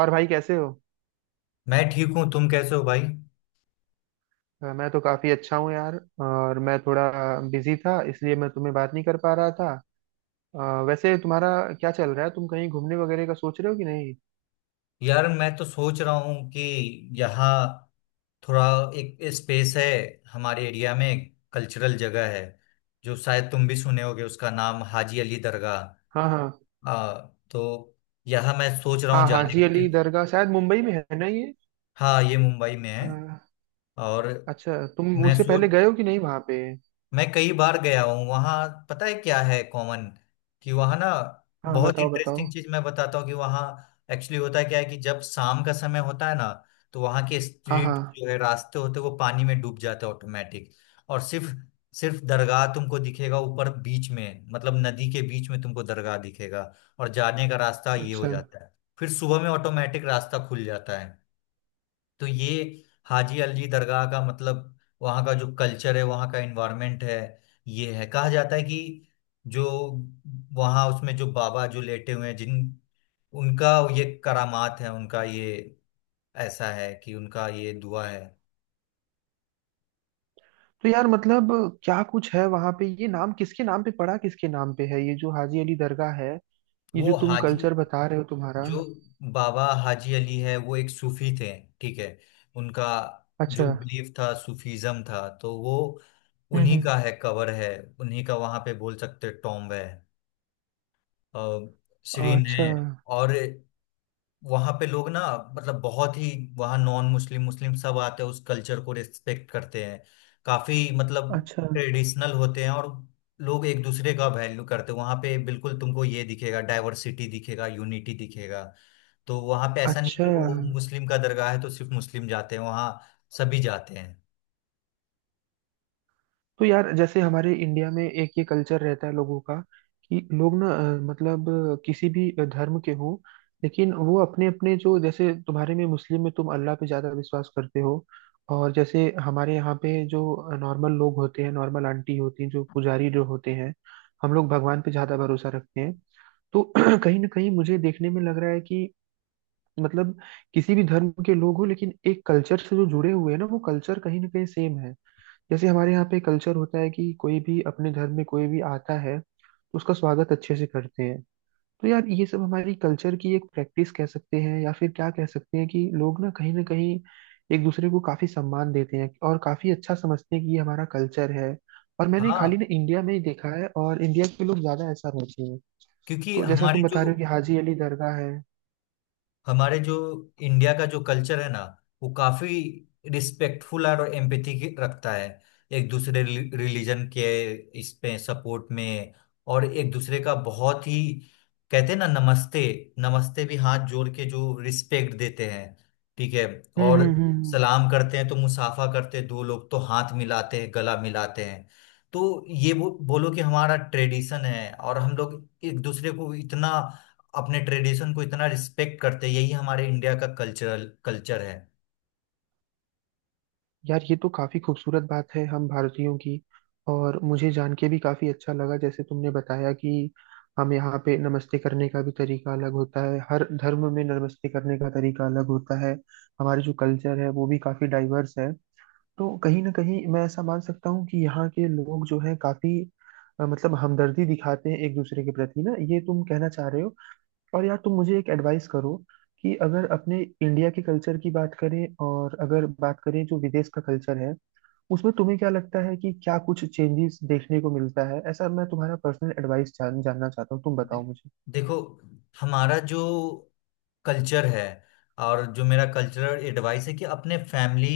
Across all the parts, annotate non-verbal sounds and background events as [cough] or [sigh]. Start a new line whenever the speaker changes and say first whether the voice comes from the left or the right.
right: और भाई कैसे हो?
left: मैं ठीक हूँ। तुम कैसे हो भाई?
right: मैं तो काफी अच्छा हूँ यार। और मैं थोड़ा बिजी था, इसलिए मैं तुम्हें बात नहीं कर पा रहा था। वैसे तुम्हारा क्या चल रहा है? तुम कहीं घूमने वगैरह का सोच रहे हो कि नहीं?
left: यार, मैं तो सोच रहा हूँ कि यहाँ थोड़ा एक स्पेस है। हमारे एरिया में कल्चरल जगह है जो शायद तुम भी सुने होगे, उसका नाम हाजी अली दरगाह।
right: हाँ, हाँ।
left: आ, तो यहाँ मैं सोच रहा हूँ
right: हाँ,
left: जाने
right: हाजी
left: का
right: अली
left: कि
right: दरगाह शायद मुंबई में है ना ये?
left: हाँ, ये मुंबई में
right: अ,
left: है। और
right: अच्छा, तुम
left: मैं
right: उससे पहले
left: सोच
right: गए हो कि नहीं वहाँ पे?
left: मैं कई बार गया हूँ वहाँ। पता है क्या है कॉमन, कि वहाँ ना
right: हाँ,
left: बहुत
right: बताओ बताओ।
left: इंटरेस्टिंग चीज मैं बताता हूँ कि वहाँ एक्चुअली होता क्या है कि जब शाम का समय होता है ना, तो वहाँ के
right: हाँ, हाँ।
left: स्ट्रीट जो है, रास्ते होते हैं, वो पानी में डूब जाते हैं ऑटोमेटिक। और सिर्फ सिर्फ दरगाह तुमको दिखेगा ऊपर, बीच में, मतलब नदी के बीच में तुमको दरगाह दिखेगा, और जाने का रास्ता ये हो
right: अच्छा।
left: जाता है। फिर सुबह में ऑटोमेटिक रास्ता खुल जाता है। तो ये हाजी अलजी दरगाह का मतलब, वहाँ का जो कल्चर है, वहाँ का एनवायरनमेंट है, ये है। कहा जाता है कि जो वहाँ उसमें जो बाबा जो लेटे हुए हैं जिन, उनका ये करामात है, उनका ये ऐसा है कि उनका ये दुआ है।
right: तो यार मतलब क्या कुछ है वहाँ पे? ये नाम किसके नाम पे पड़ा, किसके नाम पे है ये जो हाजी अली दरगाह है? ये जो
left: वो
right: तुम
left: हाजी
right: कल्चर बता रहे हो तुम्हारा।
left: जो बाबा हाजी अली है, वो एक सूफी थे। ठीक है। उनका जो
right: अच्छा।
left: बिलीफ था, सूफीज्म था, तो वो
right: हम्म,
left: उन्हीं
right: हम्म।
left: का है, कवर है, उन्हीं का वहां पे बोल सकते टॉम्ब है, सीरीन
right: अच्छा,
left: है। और वहां पे लोग ना मतलब बहुत ही, वहाँ नॉन मुस्लिम मुस्लिम सब आते हैं, उस कल्चर को रिस्पेक्ट करते हैं, काफी मतलब
right: अच्छा,
left: ट्रेडिशनल होते हैं। और लोग एक दूसरे का वैल्यू करते हैं। वहां पे बिल्कुल तुमको ये दिखेगा, डाइवर्सिटी दिखेगा, यूनिटी दिखेगा। तो वहां पे ऐसा नहीं
right: अच्छा।
left: कि वो मुस्लिम का दरगाह है तो सिर्फ मुस्लिम जाते हैं वहाँ, सभी जाते हैं।
right: तो यार जैसे हमारे इंडिया में एक ये कल्चर रहता है लोगों का, कि लोग ना मतलब किसी भी धर्म के हों, लेकिन वो अपने अपने जो जैसे तुम्हारे में मुस्लिम में तुम अल्लाह पे ज्यादा विश्वास करते हो। और जैसे हमारे यहाँ पे जो नॉर्मल लोग होते हैं, नॉर्मल आंटी होती हैं, जो पुजारी जो होते हैं, हम लोग भगवान पे ज्यादा भरोसा रखते हैं। तो [clears throat] कहीं ना कहीं मुझे देखने में लग रहा है कि मतलब किसी भी धर्म के लोग हो, लेकिन एक कल्चर से जो जुड़े हुए हैं ना वो कल्चर कहीं ना कहीं सेम है। जैसे हमारे यहाँ पे कल्चर होता है कि कोई भी अपने धर्म में कोई भी आता है तो उसका स्वागत अच्छे से करते हैं। तो यार ये सब हमारी कल्चर की एक प्रैक्टिस कह सकते हैं, या फिर क्या कह सकते हैं, कि लोग ना कहीं एक दूसरे को काफी सम्मान देते हैं और काफी अच्छा समझते हैं कि ये हमारा कल्चर है। और मैंने खाली
left: हाँ,
right: ना इंडिया में ही देखा है और इंडिया के लोग ज्यादा ऐसा रहते हैं।
left: क्योंकि
right: तो जैसा तुम
left: हमारे जो
right: बता रहे हो कि हाजी अली दरगाह है।
left: हमारे जो इंडिया का जो कल्चर है ना, वो काफी रिस्पेक्टफुल और एम्पैथी रखता है एक दूसरे रिलीजन के, इस पे सपोर्ट में। और एक दूसरे का बहुत ही, कहते हैं ना, नमस्ते। नमस्ते भी हाथ जोड़ के जो रिस्पेक्ट देते हैं, ठीक है।
right: हम्म,
left: और
right: हम्म, हम्म,
left: सलाम करते हैं तो मुसाफा करते हैं, दो लोग तो हाथ मिलाते हैं, गला मिलाते हैं। तो ये बोलो कि हमारा ट्रेडिशन है, और हम लोग एक दूसरे को इतना, अपने ट्रेडिशन को इतना रिस्पेक्ट करते हैं, यही हमारे इंडिया का कल्चरल कल्चर है।
right: यार ये तो काफी खूबसूरत बात है हम भारतीयों की, और मुझे जान के भी काफी अच्छा लगा जैसे तुमने बताया कि हम यहाँ पे नमस्ते करने का भी तरीका अलग होता है, हर धर्म में नमस्ते करने का तरीका अलग होता है। हमारे जो कल्चर है वो भी काफी डाइवर्स है। तो कहीं ना कहीं मैं ऐसा मान सकता हूँ कि यहाँ के लोग जो है काफी मतलब हमदर्दी दिखाते हैं एक दूसरे के प्रति ना, ये तुम कहना चाह रहे हो। और यार तुम मुझे एक एडवाइस करो कि अगर अपने इंडिया के कल्चर की बात करें और अगर बात करें जो विदेश का कल्चर है, उसमें तुम्हें क्या लगता है कि क्या कुछ चेंजेस देखने को मिलता है ऐसा? मैं तुम्हारा पर्सनल एडवाइस जानना चाहता हूँ, तुम बताओ
left: दे-
right: मुझे।
left: देखो हमारा जो कल्चर है, और जो मेरा कल्चरल एडवाइस है कि अपने फैमिली,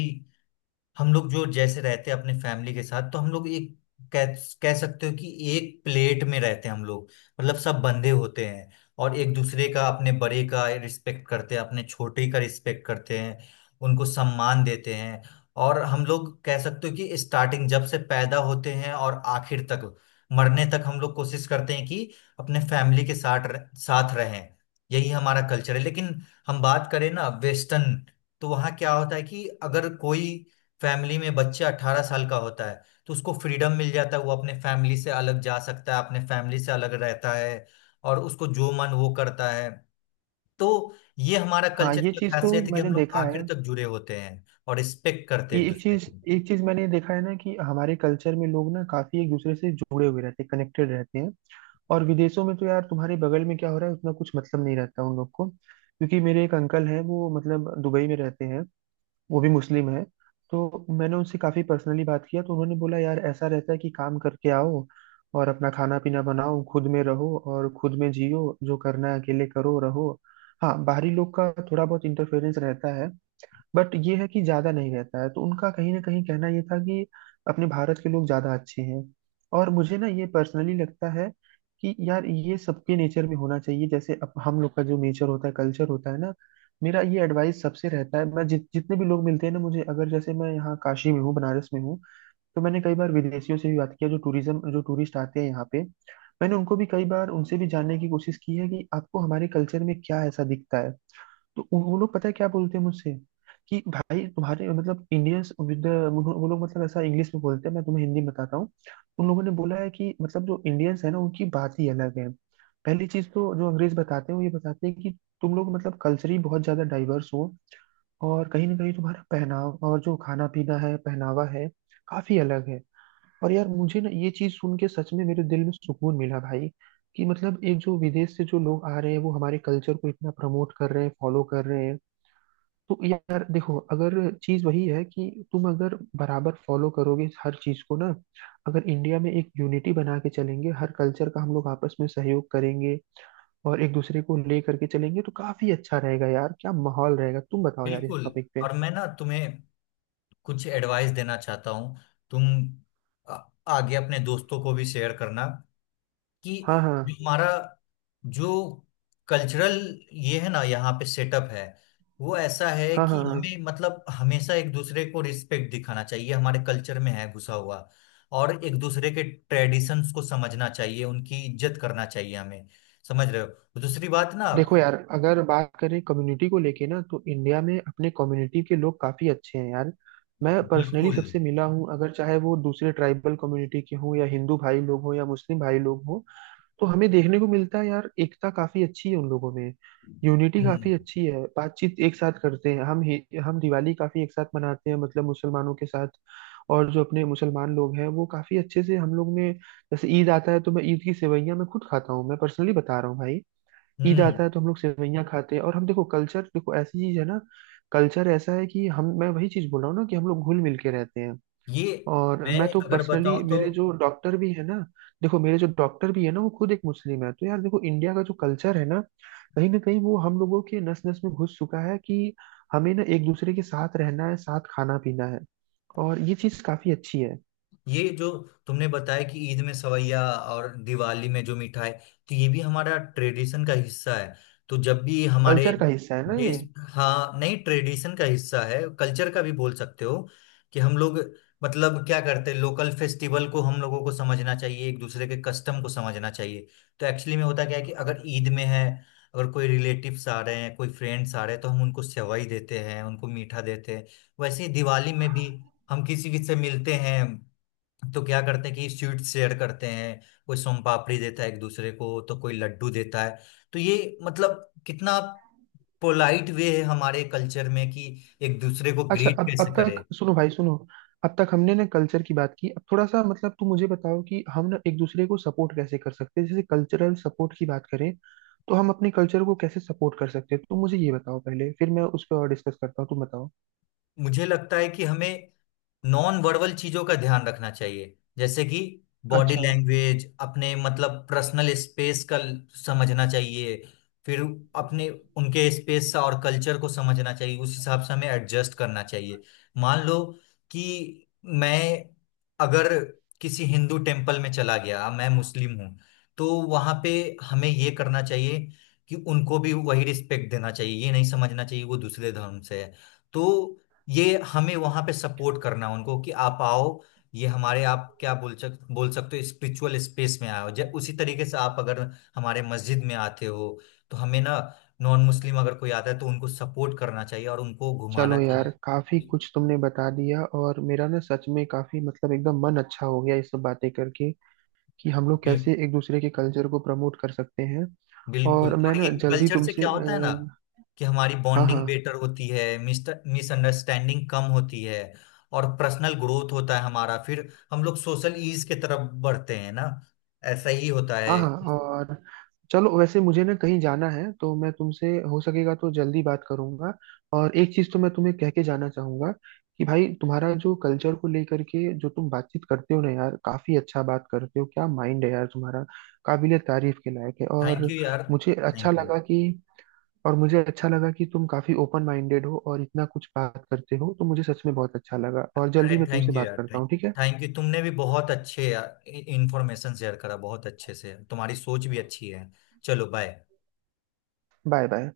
left: हम लोग जो जैसे रहते हैं अपने फैमिली के साथ, तो हम लोग एक कह कह सकते हो कि एक प्लेट में रहते हैं हम लोग। मतलब सब बंधे होते हैं, और एक दूसरे का, अपने बड़े का रिस्पेक्ट करते हैं, अपने छोटे का रिस्पेक्ट करते हैं, उनको सम्मान देते हैं। और हम लोग कह सकते हो कि स्टार्टिंग, जब से पैदा होते हैं और आखिर तक, मरने तक हम लोग कोशिश करते हैं कि अपने फैमिली के साथ साथ रहें। यही हमारा कल्चर है। लेकिन हम बात करें ना वेस्टर्न, तो वहाँ क्या होता है कि अगर कोई फैमिली में बच्चा 18 साल का होता है, तो उसको फ्रीडम मिल जाता है, वो अपने फैमिली से अलग जा सकता है, अपने फैमिली से अलग रहता है, और उसको जो मन वो करता है। तो ये हमारा
right: हाँ,
left: कल्चर
right: ये
left: की
right: चीज तो
left: खासियत है कि हम
right: मैंने
left: लोग
right: देखा
left: आखिर
right: है।
left: तक जुड़े होते हैं और रिस्पेक्ट करते हैं
right: ये
left: एक
right: एक
left: दूसरे
right: चीज
left: की।
right: एक चीज मैंने देखा है ना कि हमारे कल्चर में लोग ना काफी एक दूसरे से जुड़े हुए रहते हैं, कनेक्टेड रहते हैं। और विदेशों में तो यार तुम्हारे बगल में क्या हो रहा है उतना कुछ मतलब नहीं रहता उन लोग को, क्योंकि मेरे एक अंकल हैं वो मतलब दुबई में रहते हैं। वो भी मुस्लिम है। तो मैंने उनसे काफी पर्सनली बात किया, तो उन्होंने बोला यार ऐसा रहता है कि काम करके आओ और अपना खाना पीना बनाओ, खुद में रहो और खुद में जियो, जो करना है अकेले करो रहो। हाँ, बाहरी लोग का थोड़ा बहुत इंटरफेरेंस रहता है, बट ये है कि ज्यादा नहीं रहता है, तो उनका कहीं ना कहीं कहना ये था कि अपने भारत के लोग ज्यादा अच्छे हैं। और मुझे ना ये पर्सनली लगता है कि यार ये सबके नेचर में होना चाहिए, जैसे अब हम लोग का जो नेचर होता है कल्चर होता है ना। मेरा ये एडवाइस सबसे रहता है, मैं जितने भी लोग मिलते हैं ना मुझे, अगर जैसे मैं यहाँ काशी में हूँ, बनारस में हूँ। तो मैंने कई बार विदेशियों से भी बात किया जो टूरिज्म जो टूरिस्ट आते हैं यहाँ पे। मैंने उनको भी कई बार उनसे भी जानने की कोशिश की है कि आपको हमारे कल्चर में क्या ऐसा दिखता है? तो वो लोग पता है क्या बोलते हैं मुझसे? कि भाई तुम्हारे मतलब इंडियंस विद, वो लोग मतलब ऐसा इंग्लिश में बोलते हैं, मैं तुम्हें हिंदी में बताता हूँ। उन लोगों ने बोला है कि मतलब जो इंडियंस है ना उनकी बात ही अलग है। पहली चीज तो जो अंग्रेज बताते हैं वो ये बताते हैं कि तुम लोग मतलब कल्चरली बहुत ज्यादा डाइवर्स हो, और कहीं ना कहीं तुम्हारा पहनाव और जो खाना पीना है पहनावा है काफी अलग है। और यार मुझे ना ये चीज सुन के सच में मेरे दिल में सुकून मिला भाई, कि मतलब एक जो विदेश से जो लोग आ रहे हैं वो हमारे कल्चर को इतना प्रमोट कर रहे हैं, फॉलो कर रहे हैं। तो यार देखो, अगर चीज वही है कि तुम अगर बराबर फॉलो करोगे इस हर चीज को ना, अगर इंडिया में एक यूनिटी बना के चलेंगे, हर कल्चर का हम लोग आपस में सहयोग करेंगे और एक दूसरे को ले करके चलेंगे, तो काफी अच्छा रहेगा यार, क्या माहौल रहेगा! तुम बताओ यार इस
left: बिल्कुल।
right: टॉपिक पे।
left: और मैं ना तुम्हें कुछ एडवाइस देना चाहता हूँ। तुम आ- आगे अपने दोस्तों को भी शेयर करना कि
right: हाँ, हाँ,
left: जो हमारा जो कल्चरल ये है ना, यहाँ पे सेटअप है, वो ऐसा है
right: हाँ, हाँ,
left: कि
right: हाँ।
left: हमें, मतलब, हमेशा एक दूसरे को रिस्पेक्ट दिखाना चाहिए, हमारे कल्चर में है घुसा हुआ। और एक दूसरे के ट्रेडिशंस को समझना चाहिए, उनकी इज्जत करना चाहिए हमें, समझ रहे हो? दूसरी बात ना,
right: देखो यार, अगर बात करें कम्युनिटी को लेके ना, तो इंडिया में अपने कम्युनिटी के लोग काफी अच्छे हैं यार। मैं पर्सनली
left: बिल्कुल।
right: सबसे मिला हूँ, अगर चाहे वो दूसरे ट्राइबल कम्युनिटी के हों, या हिंदू भाई लोग हों, या मुस्लिम भाई लोग हों। तो हमें देखने को मिलता है यार, एकता काफी अच्छी है उन लोगों में। यूनिटी
left: हम्म
right: काफी अच्छी है, बातचीत एक साथ करते हैं, हम दिवाली काफी एक साथ मनाते हैं मतलब मुसलमानों के साथ। और जो अपने मुसलमान लोग हैं वो काफी अच्छे से हम लोग में। जैसे ईद आता है तो मैं ईद की सेवइयां मैं खुद खाता हूँ, मैं पर्सनली बता रहा हूँ भाई। ईद
left: हम्म।
right: आता है तो हम लोग सेवइयाँ खाते हैं, और हम देखो कल्चर देखो ऐसी चीज है ना। कल्चर ऐसा है कि हम, मैं वही चीज बोल रहा हूँ ना कि हम लोग घुल मिल के रहते हैं।
left: ये,
right: और मैं
left: मैं
right: तो
left: अगर
right: पर्सनली
left: बताऊं तो,
right: मेरे जो डॉक्टर भी है ना, देखो मेरे जो डॉक्टर भी है ना वो खुद एक मुस्लिम है, तो यार देखो इंडिया का जो कल्चर है ना, कहीं ना कहीं वो हम लोगों के नस नस में घुस चुका है कि हमें ना एक दूसरे के साथ रहना है, साथ खाना पीना है। और ये चीज काफी अच्छी है।
left: ये जो तुमने बताया कि ईद में सवैया और दिवाली में जो मिठाई, तो ये भी हमारा ट्रेडिशन का हिस्सा है। तो जब भी हमारे
right: कल्चर का हिस्सा है ना ये?
left: देश, हाँ नहीं, ट्रेडिशन का हिस्सा है, कल्चर का भी बोल सकते हो कि हम लोग मतलब क्या करते हैं, लोकल फेस्टिवल को हम लोगों को समझना चाहिए, एक दूसरे के कस्टम को समझना चाहिए। तो एक्चुअली में होता क्या है कि अगर ईद में है, अगर कोई रिलेटिव्स आ रहे हैं, कोई फ्रेंड्स आ रहे हैं, तो हम उनको सेवई देते हैं, उनको मीठा देते हैं। वैसे ही दिवाली में भी हम किसी किसी से मिलते हैं, तो क्या करते हैं कि स्वीट्स शेयर करते हैं। कोई सोन पापड़ी देता है एक दूसरे को, तो कोई लड्डू देता है। तो ये मतलब कितना पोलाइट वे है हमारे कल्चर में कि एक दूसरे को
right: अच्छा।
left: ग्रीट
right: अब
left: कैसे
right: अब
left: करे।
right: तक सुनो भाई, सुनो। अब तक हमने ना कल्चर की बात की, अब थोड़ा सा मतलब तुम मुझे बताओ कि हम ना एक दूसरे को सपोर्ट कैसे कर सकते हैं, जैसे कल्चरल सपोर्ट की बात करें, तो हम अपने कल्चर को कैसे सपोर्ट कर सकते हैं? तुम मुझे ये बताओ पहले, फिर मैं उस पर और डिस्कस करता हूँ, तुम बताओ।
left: मुझे लगता है कि हमें नॉन वर्बल चीजों का ध्यान रखना चाहिए, जैसे कि बॉडी
right: अच्छा।
left: लैंग्वेज, अपने मतलब पर्सनल स्पेस का समझना चाहिए। फिर अपने, उनके स्पेस और कल्चर को समझना चाहिए, उस हिसाब से हमें एडजस्ट करना चाहिए। मान लो कि मैं अगर किसी हिंदू टेम्पल में चला गया, मैं मुस्लिम हूँ, तो वहां पे हमें ये करना चाहिए कि उनको भी वही रिस्पेक्ट देना चाहिए, ये नहीं समझना चाहिए वो दूसरे धर्म से है। तो ये हमें वहां पे सपोर्ट करना उनको कि आप आओ, ये हमारे, आप क्या बोल सक बोल सकते हो स्पिरिचुअल स्पेस में आओ। जब उसी तरीके से आप अगर हमारे मस्जिद में आते हो, तो हमें ना, नॉन मुस्लिम अगर कोई आता है, तो उनको सपोर्ट करना चाहिए और उनको घुमाना
right: चलो यार,
left: चाहिए।
right: काफी कुछ तुमने बता दिया और मेरा ना सच में काफी मतलब एकदम मन अच्छा हो गया ये सब बातें करके, कि हम लोग
left: बिल,
right: कैसे एक दूसरे के कल्चर को प्रमोट कर सकते हैं।
left: बिल्कुल
right: और मैं
left: और ये
right: ना जल्दी
left: कल्चर से
right: तुमसे
left: क्या होता है ना, कि हमारी
right: हाँ,
left: बॉन्डिंग
right: हाँ,
left: बेटर होती है, मिसअंडरस्टैंडिंग कम होती है। और पर्सनल ग्रोथ होता है हमारा, फिर हम लोग सोशल ईज की तरफ बढ़ते हैं ना, ऐसा ही होता
right: हाँ,
left: है।
right: हाँ। और चलो, वैसे मुझे ना कहीं जाना है तो मैं तुमसे, हो सकेगा तो जल्दी बात करूंगा। और एक चीज तो मैं तुम्हें कह के जाना चाहूंगा कि भाई, तुम्हारा जो कल्चर को लेकर के जो तुम बातचीत करते हो ना यार, काफी अच्छा बात करते हो, क्या माइंड है यार तुम्हारा! काबिलियत तारीफ के लायक है,
left: थैंक
right: और
left: यू यार।
right: मुझे अच्छा
left: थैंक यू
right: लगा कि और मुझे अच्छा लगा कि तुम काफी ओपन माइंडेड हो और इतना कुछ बात करते हो, तो मुझे सच में बहुत अच्छा लगा, और
left: अरे,
right: जल्दी मैं तुमसे
left: थैंक यू
right: बात
left: यार।
right: करता
left: थैंक
right: हूँ, ठीक है?
left: थैंक यू तुमने भी बहुत अच्छे इंफॉर्मेशन शेयर करा, बहुत अच्छे से। तुम्हारी सोच भी अच्छी है। चलो बाय।
right: Bye, bye.